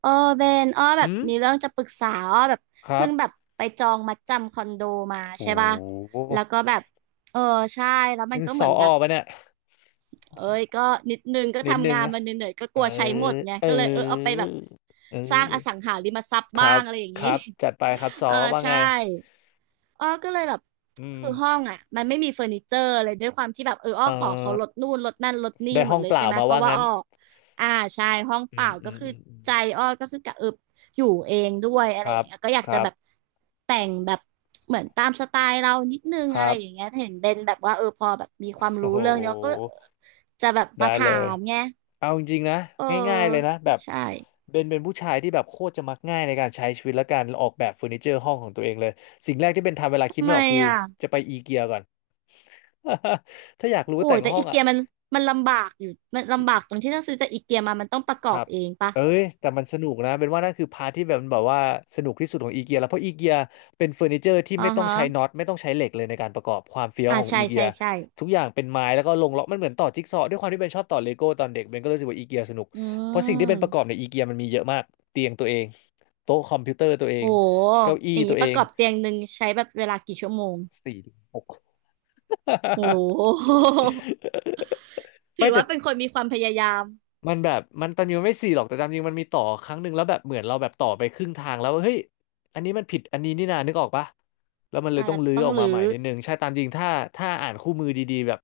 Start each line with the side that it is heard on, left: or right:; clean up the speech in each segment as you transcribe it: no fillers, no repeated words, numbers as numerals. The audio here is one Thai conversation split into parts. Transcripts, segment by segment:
right: เออเบนอ้อแบบ
left: อืม
right: มีเรื่องจะปรึกษาอ้อแบบ
left: ครั
right: เพิ่
left: บ
right: งแบบไปจองมัดจำคอนโดมา
left: โ
right: ใช่ป่ะ
left: ห
right: แล้วก็แบบเออใช่แล้วมั
left: นี่
right: น
left: มั
right: ก็
left: นส
right: เหมื
left: อ
right: อน
left: อ
right: แบ
left: อ
right: บ
left: ปะเนี่ย
right: เอ้ยก็นิดนึงก็
left: นิดนึ
right: ทำ
left: ง
right: งาน
left: อะ
right: มาเหนื่อยๆก็
left: เอ
right: ก
left: อ
right: ลัวใช้หมดไง
left: เอ
right: ก็เลยเอาไป
left: อ
right: แบบ
left: เอ
right: สร้างอสัง
left: อ
right: หาริมทรัพย์
left: ครั
right: บ้าง
left: บ
right: อะไรอย่าง
left: ค
right: นี้
left: รับ จัดไปครับส อ
right: เออ
left: ว่าไง
right: ใช่ อ้อก็เลยแบบ
left: อืม
right: คือห้องอ่ะมันไม่มีเฟอร์นิเจอร์อะไรด้วยความที่แบบอ้อ
left: เออ
right: ขอเขาลดนู่นลดนั่นลดนี่
left: ได้
right: หม
left: ห้
right: ด
left: อง
right: เลย
left: เป
right: ใช่
left: ล่า
right: ไหม
left: มา
right: เพ
left: ว่า
right: ราะว่า
left: งั้น
right: อ้ออ่าใช่ห้อง
left: อื
right: เปล่า
left: มอื
right: ก็
left: ม
right: คือ
left: อืมอืม
right: ใจอ้อก็คือกะเอิบอยู่เองด้วยอะ
left: ค
right: ไรอ
left: รั
right: ย่า
left: บ
right: งเงี้ยก็อยาก
left: ค
right: จะ
left: รับ
right: แบบแต่งแบบเหมือนตามสไตล์เรานิดนึง
left: ค
right: อะ
left: รั
right: ไร
left: บ
right: อย่างเงี้ยเห็นเบนแบบว่าพอแบบมีความ
left: โอ้
right: รู้
left: โห
right: เรื่องเนี้ยก็จะแบบ
left: ได้
right: มา
left: เล
right: ถา
left: ย
right: มไง
left: เอาจริงๆนะ
right: เ
left: ง่ายๆเลย
right: ออ
left: นะแบบ
right: ใช่
left: เบนเป็นผู้ชายที่แบบโคตรจะมักง่ายในการใช้ชีวิตและการออกแบบเฟอร์นิเจอร์ห้องของตัวเองเลยสิ่งแรกที่เบนทำเวลาคิด
right: ทำ
left: ไม่
right: ไม
left: ออกคือ
right: อ่ะ
left: จะไปอีเกียก่อน ถ้าอยากรู้
right: โอ้
left: ว่าแต่
right: ย
left: ง
right: แต่
left: ห้อ
right: อี
left: งอ่ะ
right: เกียมันมันลำบากอยู่มันลำบากตรงที่ถ้าซื้อจากอีเกียมามันต้องประก
left: ค
right: อ
left: รั
right: บ
left: บ
right: เองปะ
left: เอ้ย แต่มันสนุกนะ เป็นว่านั่นคือพาร์ทที่แบบมันแบบว่าสนุกที่สุดของอีเกียแล้วเพราะอีเกียเป็นเฟอร์นิเจอร์ที่
right: อ่า
left: ไม่ต้อง
right: ฮะ
left: ใช้น็อตไม่ต้องใช้เหล็กเลยในการประกอบความเฟี้ยว
right: อ่า
left: ของ
right: ใช่
left: อีเกี
right: ใช่
left: ย
right: ใช่
left: ทุกอย่างเป็นไม้แล้วก็ลงล็อกมันเหมือนต่อจิ๊กซอว์ด้วยความที่เบนชอบต่อเลโก้ตอนเด็กเบนก็รู้สึกว่าอีเกียสนุก
right: อื
left: เพราะสิ่งที่เป็นประกอบ
right: ม
left: ในอีเกียมันมีเยอะมากเตียงตัวเองโต๊ะคอมพิวเตอร์ตัวเอ
right: โอ้
left: ง
right: โห
left: เก้าอี้
right: อย่าง
left: ตั
right: นี้
left: ว
right: ป
left: เอ
right: ระ
left: ง
right: กอบเตียงหนึ่งใช้แบบเวลากี่ชั่วโมง
left: สี่หก
right: โอ้โห ถื
left: ไม่
right: อ
left: แต่
right: ว่าเป็นคนมีความพยายาม
left: มันแบบมันตามจริงมันไม่สี่หรอกแต่ตามจริงมันมีต่อครั้งหนึ่งแล้วแบบเหมือนเราแบบต่อไปครึ่งทางแล้วว่าเฮ้ยอันนี้มันผิดอันนี้นี่นานึกออกปะแล้วมันเล
right: อ่า
left: ยต้อ
right: แล้
left: ง
right: ว
left: รื้อ
right: ต้อง
left: ออกมา
right: รื้อ
left: ใหม่นิดนึงใช่ตามจริงถ้าอ่านคู่มือดีๆแบบ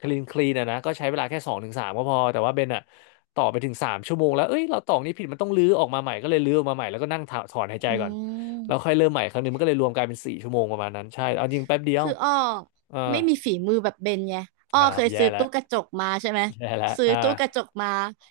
left: คลีนคลีนอะนะก็ใช้เวลาแค่สองถึงสามก็พอแต่ว่าเบนอะต่อไปถึงสามชั่วโมงแล้วเอ้ยเราต่อนี้ผิดมันต้องรื้อออกมาใหม่ก็เลยรื้อออกมาใหม่แล้วก็นั่งถถอนหายใจ
right: อื
left: ก่อนแล้วค่อ
right: ม
left: ยเริ่มใหม่ครั้งหนึงมันก็เลยรวมกลายเป็นสี่ชั่วโมงประมาณนั้นใช่เอาจริงแป๊บเดียว
right: คืออ้อ
left: ออ
right: ไม่มีฝีมือแบบเบนไงอ้อ
left: อ้า
right: เค
left: ว
right: ย
left: แย่
right: ซื้อ
left: แล้ว
right: ตู้กระจกมาใช่ไหม
left: แย่แล้ว
right: ซื้อ
left: อ่า
right: ตู้กระจกมา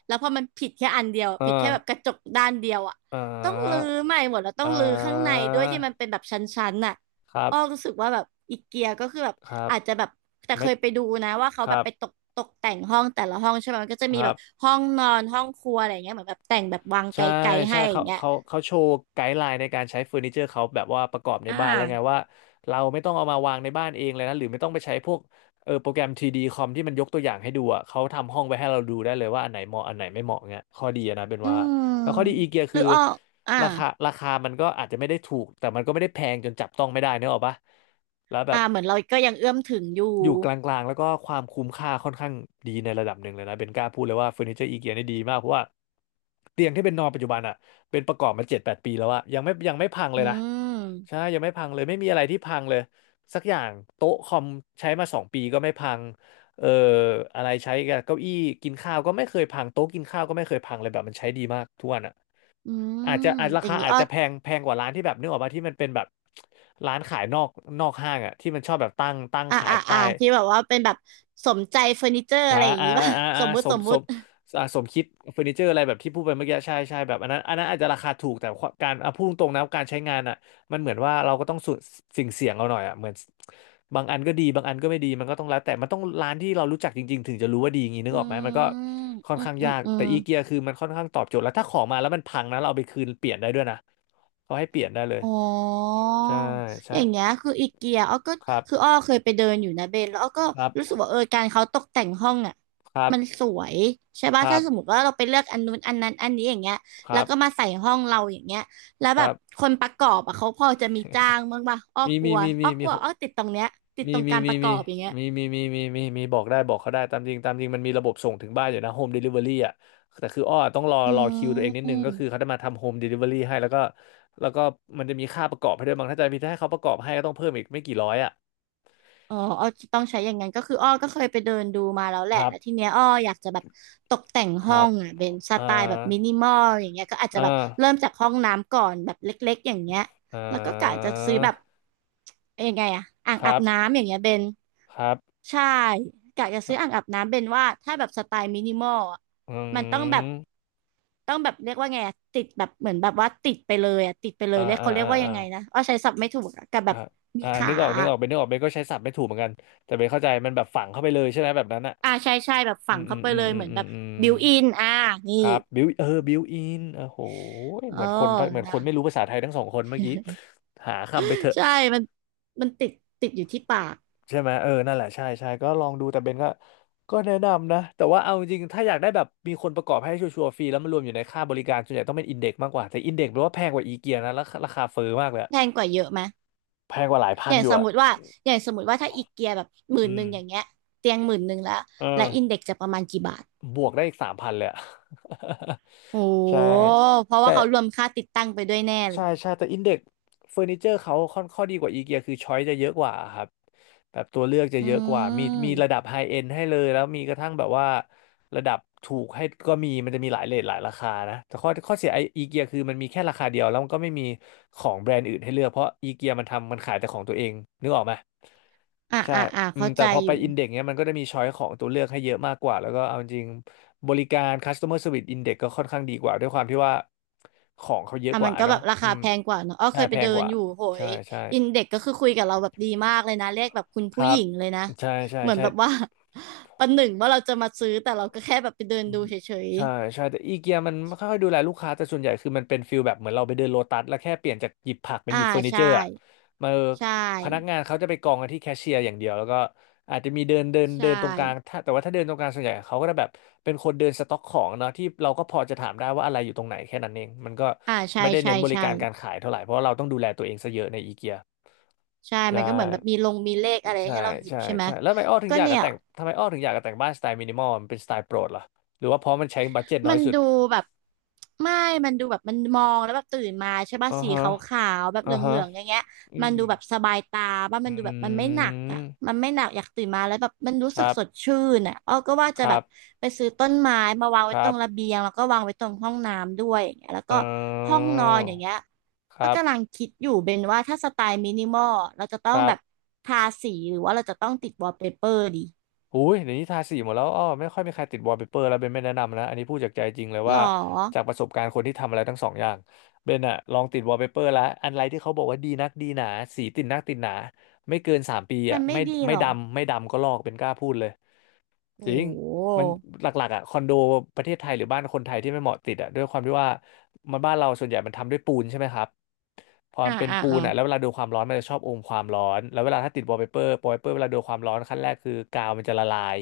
right: แล้วพอมันผิดแค่อันเดียวผิดแค่แบบกระจกด้านเดียวอ่ะ
left: อ่า
right: ต้องรื้อใหม่หมดแล้วต้อ
left: อ่า
right: งรื้อข้างใน
left: อ่า
right: ด้วยที่มันเป็นแบบชั้นๆน่ะ
left: ครับ
right: อ้อรู้สึกว่าแบบอีเกียก็คือแบบ
left: ครับ
right: อาจจะแบบแต่
left: ไม่
right: เคยไปดูนะว่าเขา
left: ค
right: แบ
left: รั
right: บ
left: บ
right: ไปตกแต่งห้องแต่ละห้องใช่ไหมมันก็จะ
left: ค
right: มี
left: รั
right: แบบ
left: บ
right: ห้องนอนห้องครัวอะไรอย่างเงี้ยเหมือนแบบแต่งแบบวางไก
left: ใช่
right: ลๆ
left: ใช่
right: ให้อย่า
left: เขา
right: งเงี้ย
left: เขาเขาโชว์ไกด์ไลน์ในการใช้เฟอร์นิเจอร์เขาแบบว่าประกอบใน
right: อ่
left: บ้านแล้วไง
right: า
left: ว่าเราไม่ต้องเอามาวางในบ้านเองเลยนะหรือไม่ต้องไปใช้พวกโปรแกรมทรีดีคอมที่มันยกตัวอย่างให้ดูอ่ะเขาทำห้องไว้ให้เราดูได้เลยว่าอันไหนเหมาะอันไหนไม่เหมาะเงี้ยข้อดีอะนะเป็น
right: อื
left: ว่า
right: ม
left: แล้วข้อดีอีเกีย
right: ห
left: คื
right: รื
left: อ
right: ออ้ออ่า
left: ราคาราคามันก็อาจจะไม่ได้ถูก แต่มันก็ไม่ได้แพงจนจับต้องไม่ได้เนกอะปะแล้วแบบ
right: อ่าเหมือนเราก็ยังเอื้อมถึงอยู่
left: อยู่กลางๆแล้วก็ความคุ้มค่าค่อนข้างดีในระดับหนึ่งเลยนะเบนกล้าพูดเลยว่าเฟอร์นิเจอร์อีเกียนี่ดีมากเพราะว่าเตียงที่เป็นนอนปัจจุบันอ่ะเป็นประกอบมาเจ็ดแปดปีแล้วอะยังไม่พังเล
right: อื
left: ยนะใช่
right: ม
left: ยังไม่พังเลยไม่มีอะไรที่พังเลยสักอย่างโต๊ะคอมใช้มาสองปีก็ไม่พังเอ่ออะไรใช้กับเก้าอี้กินข้าวก็ไม่เคยพังโต๊ะกินข้าวก็ไม่เคยพังเลยแบบมันใช้ดีมากทุกวันอ่ะ
right: อื
left: อาจจะ
right: ม
left: อาจรา
right: อย่าง
left: คา
right: นี้
left: อาจ
right: อ้อ
left: จะแพงแพงกว่าร้านที่แบบนึกออกาที่มันเป็นแบบร้านขายนอกนอกห้างอ่ะที่มันชอบแบบตั้ง
right: อ่า
left: ขาย
right: อ่า อ่า
left: ใต้
right: ที่แบบว่าเป็นแบบสมใจเฟอร์นิเจอร์
left: อ่า
right: อะไรอย่าง
left: อ่า
right: นี้ ป่ะ
left: อ่าอ่า
right: ส
left: อ่า
right: มมุ
left: ส
right: ติส
left: ม
right: ม
left: ส
right: มุ
left: ม
right: ติ
left: อ่าสมคิดเฟอร์นิเจอร์อะไรแบบที่พูดไปเมื่อกี้ใช่ใช่แบบอันนั้นอันนั้นอาจจะราคาถูกแต่ความการอ่ะพูดตรงๆนะการใช้งานอ่ะมันเหมือนว่าเราก็ต้องสูสิ่งเสี่ยงเอาหน่อยอ่ะเหมือนบางอันก็ดีบางอันก็ไม่ดีมันก็ต้องแล้วแต่มันต้องร้านที่เรารู้จักจริงๆถึงจะรู้ว่าดีอย่างนี้นึก
right: อื
left: ออกไหมมันก็
right: ม
left: ค่อน
right: อืม
left: ข้าง
right: อื
left: ยา
right: ม
left: ก
right: อื
left: แต่
right: ม
left: อีเกียคือมันค่อนข้างตอบโจทย์แล้วถ้าของมาแล้วมันพังนะเราเอาไปคืนเปลี่ยนได้ด้วยนะเขาให้เปลี่ยนได้เลย
right: อ๋อ
left: ใช่
right: อ
left: ใช่
right: ย่างเงี้ยคืออีเกียอ้อก็
left: ครั
right: คืออ้
left: บ
right: อเคยไปเดินอยู่นะเบนแล้วอ้อก็
left: ครับ
right: รู้สึกว่าการเขาตกแต่งห้องอ่ะ
left: ครั
right: มัน
left: บ
right: สวยใช่
left: ค
right: ป่ะ
left: รั
right: ถ้า
left: บ
right: สมมติว่าเราไปเลือกอันนู้นอันนั้นอันนี้อย่างเงี้ย
left: ค
right: แล้
left: รั
right: วก็มา
left: บ
right: ใส่ห้องเราอย่างเงี้ยแล้ว
left: ค
right: แบ
left: รั
right: บ
left: บ
right: คนประกอบอ่ะเขาพอจะมีจ้างบ้างป่ะอ้อ
left: มี
right: กลั
left: มี
right: ว
left: มีมีมี
right: อ้อติดตรงเนี้ยติด
left: มี
right: ตรง
left: มี
right: การป
left: มี
right: ระก
left: มี
right: อบอย่างเงี้ย
left: มีมีมีมีมีมีบอกเขาได้ตามจริงตามจริงมันมีระบบส่งถึงบ้านอยู่นะโฮมเดลิเวอรี่อ่ะแต่คืออ้อต้องรอ
right: อื
left: รอคิวตัวเองนิดนึงก็คือเขา
right: ม
left: จะมาทำโฮมเดลิเวอรี่ให้แล้วก็แล้วก็มันจะมีค่าประกอบให้ด้วยบางถ้าจะมีถ้าให้เขาประกอบให้ก็ต้องเพิ่มอีกไม่กี่ร้อยอ่ะ
right: อ๋ออ้อต้องใช้อย่างนั้นก็คืออ้อก็เคยไปเดินดูมาแล้วแห
left: ค
right: ละ
left: รั
right: แล้วที
left: บ
right: เนี้ยอ้ออยากจะแบบตกแต่ง
left: ค
right: ห้อ
left: รับ
right: งอ่ะเป็นส
left: อ่า
right: ไตล์แบบมินิมอลอย่างเงี้ยก็อาจจะ
left: อ่า
right: แบบเริ่มจากห้องน้ำก่อนแบบเล็กๆอย่างเงี้ย
left: อ่
right: แล้วก็กะจะ
left: า
right: ซื้อแบบเอ้ยยังไงอ่ะอ่าง
left: ค
right: อา
left: รั
right: บ
left: บ
right: น้ำอย่างเงี้ยเบน
left: ครับ
right: ใช่กะจะซื้ออ่างอาบน้ำเบนว่าถ้าแบบสไตล์มินิมอลอะ
left: อื
right: มันต้องแบบ
left: ม
right: ต้องแบบเรียกว่าไงอะติดแบบเหมือนแบบว่าติดไปเลยอ่ะติดไปเลย
left: อ่า
right: เรียก
left: อ่า
right: เขาเรีย
left: อ่า
right: กว่ายั
left: อ่า
right: งไงนะอ้อใช้ศัพท์ไม่ถูกอะกับแบ
left: อ่า
right: บมี
left: อ่า
right: ขา
left: นึกออกเป็นก็ใช้ศัพท์ไม่ถูกเหมือนกันแต่เป็นเข้าใจมันแบบฝังเข้าไปเลยใช่ไหมแบบนั้นอ่ะ
right: อ่าใช่ใช่แบบ
left: อื
right: ฝัง
left: มอื
right: เข้า
left: ม
right: ไป
left: อื
right: เล
left: ม
right: ย
left: อื
right: เห
left: ม
right: มือน
left: อื
right: แบ
left: ม
right: บ
left: อืม
right: บิวอินอ่านี่
left: ครับบิวเออบิวอินโอ้โห
right: เอ
left: เห
right: อ
left: มือนคนเหมือนค
right: นะ
left: นไม่รู้ภาษาไทยทั้งสองคนเมื่อกี้หาคำไปเถอะ
right: ใช่มันมันติดติดอยู่ที่ปาก
left: ใช่ไหมเออนั่นแหละใช่ใช่ก็ลองดูแต่เบนก็ก็แนะนำนะแต่ว่าเอาจริงๆถ้าอยากได้แบบมีคนประกอบให้ชัวร์ๆฟรีแล้วมันรวมอยู่ในค่าบริการส่วนใหญ่ต้องเป็นอินเด็กซ์มากกว่าแต่อินเด็กซ์แปลว่าแพงกว่าอีเกียนะแล้วราคาเฟ้อมากเลยอะ
right: แพงกว่าเยอะไหม
left: แพงกว่าหลายพั
right: อ
left: น
right: ย่าง
left: อยู่
right: สม
left: อะ
right: มติว่าอย่างสมมติว่าถ้าอีเกียแบบหมื่
left: อื
right: นหนึ่
left: ม
right: งอย่างเงี้ยเตียงหมื่นหนึ่งแล้ว
left: เอ
right: และ
left: อ
right: อินเด็กจะประมาณกี่บาท
left: บวกได้อีก3,000เลยอะ
right: โอ้
left: ใช่
right: เพราะว่า
left: แต่
right: เขารวมค่าติดตั้งไปด้วยแน่เล
left: ใช่
right: ย
left: ใช่แต่อินเด็กเฟอร์นิเจอร์เขาค่อนข้อดีกว่าอีเกียคือช้อยจะเยอะกว่าครับแบบตัวเลือกจะ
right: อื
left: เยอะกว่ามีระดั
right: ม
left: บไฮเอนด์ให้เลยแล้วมีกระทั่งแบบว่าระดับถูกให้ก็มีมันจะมีหลายเรทหลายราคานะแต่ข้อเสียไออีเกียคือมันมีแค่ราคาเดียวแล้วมันก็ไม่มีของแบรนด์อื่นให้เลือกเพราะอีเกียมันทำมันขายแต่ของตัวเองนึกออกไหม
right: อ่า
left: ใช่
right: อ่าอ่า
left: อืม
right: เข้า
left: แต่
right: ใจ
left: พอ
right: อ
left: ไป
right: ยู่
left: อินเด็กเนี้ยมันก็จะมีช้อยของตัวเลือกให้เยอะมากกว่าแล้วก็เอาจริงบริการ customer service index ก็ค่อนข้างดีกว่าด้วยความที่ว่า ของเขาเยอะ
right: อ่ะ
left: ก
right: มั
left: ว่า
right: นก็แบ
left: เนาะ
right: บรา
left: อื
right: คา
left: ม
right: แพงกว่าเนอะอ้อ
left: ใช่
right: เคยไป
left: แพง
right: เดิ
left: ก
right: น
left: ว่า
right: อยู่โห
left: ใช่
right: ย
left: ใช่
right: อินเด็กก็คือคุยกับเราแบบดีมากเลยนะเรียกแบบคุณ
left: ค
right: ผู้ห
left: รับ
right: ญิงเลยนะ
left: ใช่ใช่
right: เหมือน
left: ใช่
right: แบบว่า ประหนึ่งว่าเราจะมาซื้อแต่เราก็แค่แบบไปเดินดูเฉย
left: ใช่ใช่แต่อีเกียมันไม่ค่อยดูแลลูกค้าแต่ส่วนใหญ่คือมันเป็นฟิลแบบเหมือนเราไปเดินโลตัสแล้วแค่เปลี่ยนจากหยิบผัก
right: ๆ
left: เป็น
right: อ่า
left: หยิบเฟอร์นิเจ
right: ใช่
left: อร์อ่ะมา
right: ใช่
left: พนักงานเขาจะไปกองกันที่แคชเชียร์อย่างเดียวแล้วก็อาจจะมีเดินเดิน
right: ใช่
left: เดินตรงกลางถ้าแต่ว่าถ้าเดินตรงกลางส่วนใหญ่เขาก็จะแบบเป็นคนเดินสต็อกของเนาะที่เราก็พอจะถามได้ว่าอะไรอยู่ตรงไหนแค่นั้นเองมันก็
right: อ่าใช่
left: ไม่ได้
right: ใช่
left: เน้นบริ
right: ใช่
left: การการขายเท่าไหร่เพราะว่าเราต้องดูแลตัวเองซะเยอะในอีเกีย
right: ใช่
left: ใช่
right: มันก็เหมือนแบบมีลงมีเลขอะไร
left: ใช่
right: ให้เราหยิบ
left: ใช่
right: ใช่ไหม
left: ใช่แล้ว
right: ก็เนี่ย
left: ทำไมอ้อถึงอยากจะแต่งบ้านสไตล์มินิมอลมันเป็นสไตล์โปรดเหรอหรือว่าเพราะมันใช้บัดเจ็ตน้อ
right: มั
left: ย
right: น
left: สุด
right: ดูแบบไม่มันดูแบบมันมองแล้วแบบตื่นมาใช่ป่ะ
left: อ่า
right: สี
left: ฮะ
right: ขาวๆแบบเห
left: อ่าฮะ
right: ลืองๆอย่างเงี้ย
left: อื
right: มัน
left: ม
right: ดูแบบสบายตาป่ะ
left: อ
right: มันดูแบบมัน
left: ื
right: ไม่หนักอ่ะ
left: ม
right: มันไม่หนักอยากตื่นมาแล้วแบบมันรู้
left: ค
right: สึก
left: รั
right: สด
left: บ
right: ชื่นอ่ะอ้อก็ว่า
left: ค
right: จะ
left: รั
right: แบบ
left: บ
right: ไปซื้อต้นไม้มาวาง
left: ค
right: ไว้
left: รั
right: ตรงระ
left: บ
right: เบียงแล้วก็วางไว้ตรงห้องน้ำด้วยอย่างเงี้ยแล้ว
left: เ
right: ก็ห้อ
left: อ
right: ง
left: อ
right: นอนอย่างเงี้ย
left: ค
right: ก็
left: รับ
right: กำลังคิดอยู่เป็นว่าถ้าสไตล์มินิมอลเราจะต้
left: ค
right: อง
left: รั
right: แบ
left: บ
right: บทาสีหรือว่าเราจะต้องติดวอลเปเปอร์ดี
left: อุ้ยเดี๋ยวนี้ทาสีหมดแล้วอ้อไม่ค่อยมีใครติดวอลเปเปอร์แล้วเบนไม่แนะนำนะ อันนี้พูดจากใจจริงเลย
right: หร
left: ว่า
right: อ
left: จากประสบการณ์คนที่ทำอะไรทั้งสองอย่างเบนอะลองติดวอลเปเปอร์แล้ว อันไรที่เขาบอกว่าดีนักดีหนา สีติดนักติดหนา ไม่เกิน3 ปี
right: มั
left: อะ
right: นไม่
left: ไม่
right: ดีหรอ
left: ไม่ดำก็ลอกเป็นกล้าพูดเลย จ
right: โอ้
left: ริงมันหลักๆอ่ะคอนโดประเทศไทยหรือบ้านคนไทยที่ไม่เหมาะติดอ่ะด้วยความที่ว่ามันบ้านเราส่วนใหญ่มันทำด้วยปูนใช่ไหมครับพอมั
right: อ่า
left: นเป็น
right: อ่า
left: ปู
right: อ่า
left: นอ่ะแล้วเวลาโดนความร้อนมันจะชอบอมความร้อนแล้วเวลาถ้าติดวอลเปเปอร์เวลาโดนความร้อนขั้นแรกคือกาวมันจะละลาย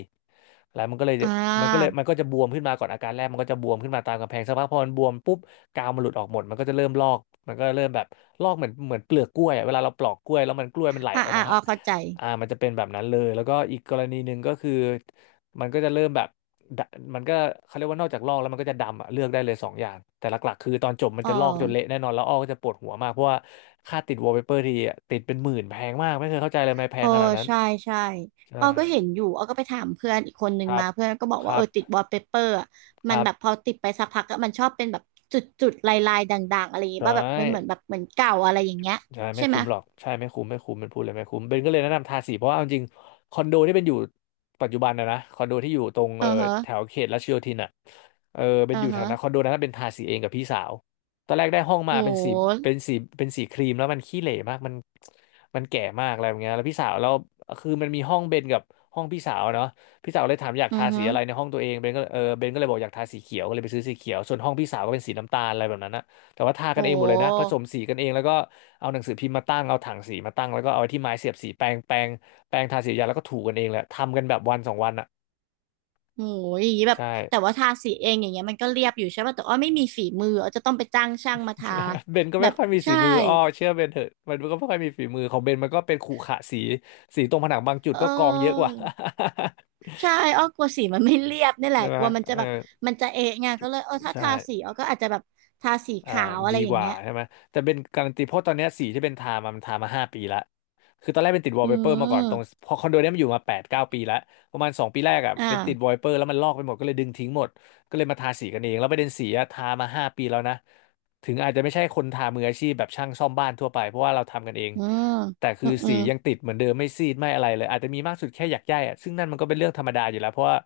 left: แล้วมันก็เลย
right: อ่า
left: มันก็จะบวมขึ้นมาก่อนอาการแรกมันก็จะบวมขึ้นมาตามกำแพงสักพักพอมันบวมปุ๊บกาวมันหลุดออกหมดมันก็จะเริ่มลอกมันก็เริ่มแบบลอกเหมือนเปลือกกล้วยอะเวลาเราปลอกกล้วยแล้วมันกล้วยมันไหล
right: อ่า
left: ออก
right: อ่า
left: มา
right: อ
left: ฮะ
right: อเข้าใจ
left: อ่ามันจะเป็นแบบนั้นเลยแล้วก็อีกกรณีหนึ่งก็คือ มันก็จะเริ่มแบบดะมันก็เขาเรียกว่านอกจากลอกแล้วมันก็จะดำอะเลือกได้เลยสองอย่างแต่หลักๆคือตอนจบมัน
right: อ๋อ
left: จะลอกจนเละแน่นอนแล้วอ้อก็จะปวดหัวมากเพราะว่าค่าติดวอลเปเปอร์ทีอะติดเป็นหมื่นแพงมากไม่เคยเข้าใจเลยทำไมแพ
right: เออ
left: งขนาดนั้น
right: ใช่ใช่อ
left: ใช่
right: อก็เห็นอยู่ออก็ไปถามเพื่อนอีกคนนึ
left: ค
right: ง
left: รับ
right: มา เพื่อนก็บอก
left: ค
right: ว่า
left: รับ
right: ติดวอลเปเปอร์อะ
left: ค
right: มัน
left: รั
right: แบบพ
left: บ
right: อติดไปสักพักอะมันชอบเป็นแบบจุดลายด่างๆอะไรอย่างเงี้ย
left: ใช่
right: ว่าแบบมันเหมือนแบบเหมือนเก่าอะไรอย่างเงี้ย
left: ใช่ไม่
right: ใช่ไหม
left: คุ้มหรอกใช่ไม่คุ้มไม่คุ้มเป็นพูดเลยไม่คุ้มเบนก็เลยแนะนำทาสีเพราะว่าเอาจริงคอนโดที่เป็นอยู่ปัจจุบันนะคอนโดที่อยู่ตรง
right: เออ
left: แถ
right: ฮะ
left: วเขตรัชโยธินอ่ะเออเป็
right: เอ
left: น
right: อ
left: อยู่แถว
right: ฮะ
left: นั้นคอนโดนั้นเป็นทาสีเองกับพี่สาวตอนแรกได้ห้อง
right: โ
left: มา
right: ห
left: เป็นสีเป็นสีครีมแล้วมันขี้เหร่มากมันแก่มากอะไรแบบเงี้ยแล้วพี่สาวแล้วคือมันมีห้องเบนกับห้องพี่สาวเนาะพี่สาวเลยถามอยาก
right: อื
left: ทา
right: อ
left: สี
right: ฮะ
left: อะไรในห้องตัวเองเบนก็เลยเบนก็เลยบอกอยากทาสีเขียวก็เลยไปซื้อสีเขียวส่วนห้องพี่สาวก็เป็นสีน้ำตาลอะไรแบบนั้นนะ แต่ว่าทา
right: โ
left: กันเองหมดเลยนะผ
right: ห
left: สมสีกันเองแล้วก็เอาหนังสือพิมพ์มาตั้งเอาถังสีมาตั้งแล้วก็เอาไอ้ที่ไม้เสียบสีแปรงทาสียาแล้วก็ถูกันเองแหละทำกันแบบวันสองวันอ่ะ
right: โหอย่างงี้แบบ
left: ใช่
right: แต่ว่าทาสีเองอย่างเงี้ยมันก็เรียบอยู่ใช่ป่ะแต่อ้อไม่มีฝีมืออ้อจะต้องไปจ้างช่างมาทา
left: เบนก็
right: แบ
left: ไม่
right: บ
left: ค่อยมีฝี
right: ใช่
left: มืออ้อเชื่อเบนเถอะมันก็ไม่ค่อยมีฝีมือของเบนมันก็เป็นขรุขระสีตรงผนังบางจุด
right: เอ
left: ก็กองเยอะกว่า
right: อ ใช่อ้อกลัวสีมันไม่เรียบนี่ แห
left: ใช่
right: ละ
left: ไหม
right: กลัวมันจะ
left: เออ
right: แบบมันจะเอะไงก็เลยถ้า
left: ใช่
right: ทาสีอ้อก็อาจจะแบบทาสี
left: อ่า
right: ขาวอะ
left: ดี
right: ไรอ
left: ก
right: ย่าง
left: ว่า
right: เงี้ย
left: ใช่ไหมแต่เป็นการันตีเพราะตอนเนี้ยสีที่เป็นทามามันทามาห้าปีละคือตอนแรกเป็นติดวอล
right: อื
left: เปเปอร์มาก่อน ตรง
right: ม
left: พอคอนโดเนี้ยมันอยู่มาแปดเก้าปีละประมาณสองปีแรกอ่ะ
right: อ
left: เป็นติดวอ
right: ่า
left: ลเปเปอร์แล้วมันลอกไปหมดก็เลยดึงทิ้งหมดก็เลยมาทาสีกันเอง แล้วประเด็นสีอะทามาห้าปีแล้วนะถึงอาจจะไม่ใช่คนทามืออาชีพแบบช่างซ่อมบ้านทั่วไปเพราะว่าเราทำกันเอง
right: อืม
left: แต่คื
right: อื
left: อ
right: มอื
left: สี
right: ม
left: ยังติดเหมือนเดิมไม่ซีดไม่อะไรเลยอาจจะมีมากสุดแค่หยักหย้ายอ่ะซึ่งนั่นมันก็เป็นเรื่องธรรมดาอยู่แล้วเพราะว่า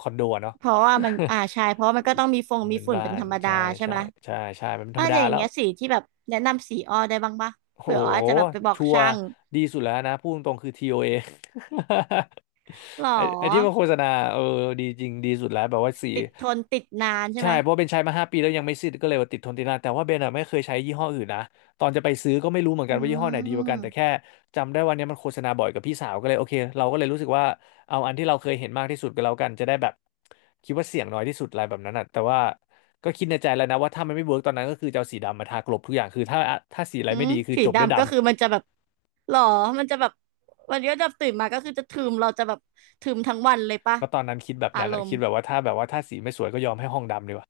left: คอนโดอะเนาะ
right: เพราะว่ามันอ่าใช่เพราะว่ามันก็ต้องมีฟง
left: ม
right: มี
left: เป็น
right: ฝุ่น
left: บ้า
right: เป็น
left: น
right: ธรรมดา
left: ใช่
right: ใช่
left: ใช่
right: ไหม
left: ใช่ใช่มันเป็นธร
right: อ่า
left: รมดา
right: อย่า
left: แล้
right: ง
left: ว
right: เงี้ยสีที่แบบแนะนำสีอ้อได้บ้างปะ
left: โอ้โห
right: เผื่ออ้อจะแบบไปบอก
left: ชัวร์
right: ช่าง
left: ดีสุดแล้วนะพูดตรงๆคือ TOA
right: หรอ
left: ไอ้ที่มาโฆษณาเออดีจริงดีสุดแล้วแบบว่าสี
right: ติดทนติดนานใช่
left: ใช่
right: ไหม
left: เพราะเบนใช้มาห้าปีแล้วยังไม่สิ้นก็เลยว่าติดทนติดนานแต่ว่าเบนอะไม่เคยใช้ยี่ห้ออื่นนะตอนจะไปซื้อก็ไม่รู้เหมือน
right: อื
left: กันว่ายี่ห้อไหนดีกว่ากันแต่แค่
right: ม
left: จำได้วันนี้มันโฆษณาบ่อยกับพี่สาวก็เลยโอเคเราก็เลยรู้สึกว่าเอาอันที่เราเคยเห็นมากที่สุดก็แล้วกันจะได้แบบคิดว่าเสี่ยงน้อยที่สุดอะไรแบบนั้นอ่ะแต่ว่า ก็คิดในใจแล้วนะว่าถ้ามันไม่เวิร์กตอนนั้นก็คือจะเอาสีดำมาทากลบทุกอย่างคือถ้าสีอะไร
right: อื
left: ไม่
right: ม
left: ดีคือ
right: สี
left: จบด้วยดำ
right: ดำก็คือมันจะแบบ หรอมันจะแบบวันนี้ก็จะตื่นมาก็คือจะถึมเราจะแบบถึมทั้งวันเลยปะ
left: ก็ตอนนั้นคิดแบบ
right: อา
left: นั้น
right: ร
left: อะ
right: ม
left: คิด
right: ณ์
left: แบบว่าถ้าสีไม่สวยก็ยอมให้ห้องดำดีกว่า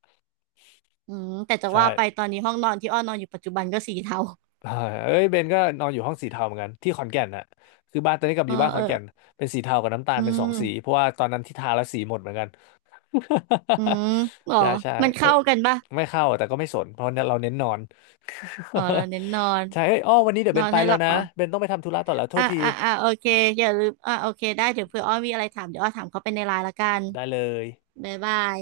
right: อืมแต่จะ
left: ใช่
right: ว่าไป ตอนนี้ห้องนอนที่อ้อนอนอยู่ปัจจุบันก็สีเทา
left: อ่าเอ้ยเบนก็นอนอยู่ห้องสีเทาเหมือนกันที่ขอนแก่นน่ะคือบ้านตอนนี้กลั บอยู่บ้านข
right: เอ
left: อ
right: อ
left: นแก่นเป็นสีเทากับน้ำตาล
right: อื
left: เป็นสองสีเพ
right: ม
left: ราะว่าตอนนั้นที่ทาแล้วสีหมดเหมือนกัน
right: อืมหร อ
left: ใช่ใช่
right: มัน
left: เอ
right: เข้า
left: ย
right: กันปะ
left: ไม่เข้าแต่ก็ไม่สนเพราะเนี่ยเราเน้นนอน
right: อ๋อเราเน้นนอน
left: ใช่เอ้ยอ้อวันนี้เดี๋ยว
right: น
left: เบ
right: อ
left: น
right: น
left: ไป
right: ให้ห
left: แล้ว
right: ลับ
left: นะ
right: อ๋อ
left: เบนต้องไปทำธุระต่อแล้วโท
right: อ่ะ
left: ษที
right: อ่ะอ่ะโอเคอย่าลืมอ่ะโอเคได้เดี๋ยวเผื่ออ้อมีอะไรถามเดี๋ยวอ้อถามเขาไปในไลน์ละกัน
left: ได้เลย
right: บ๊ายบาย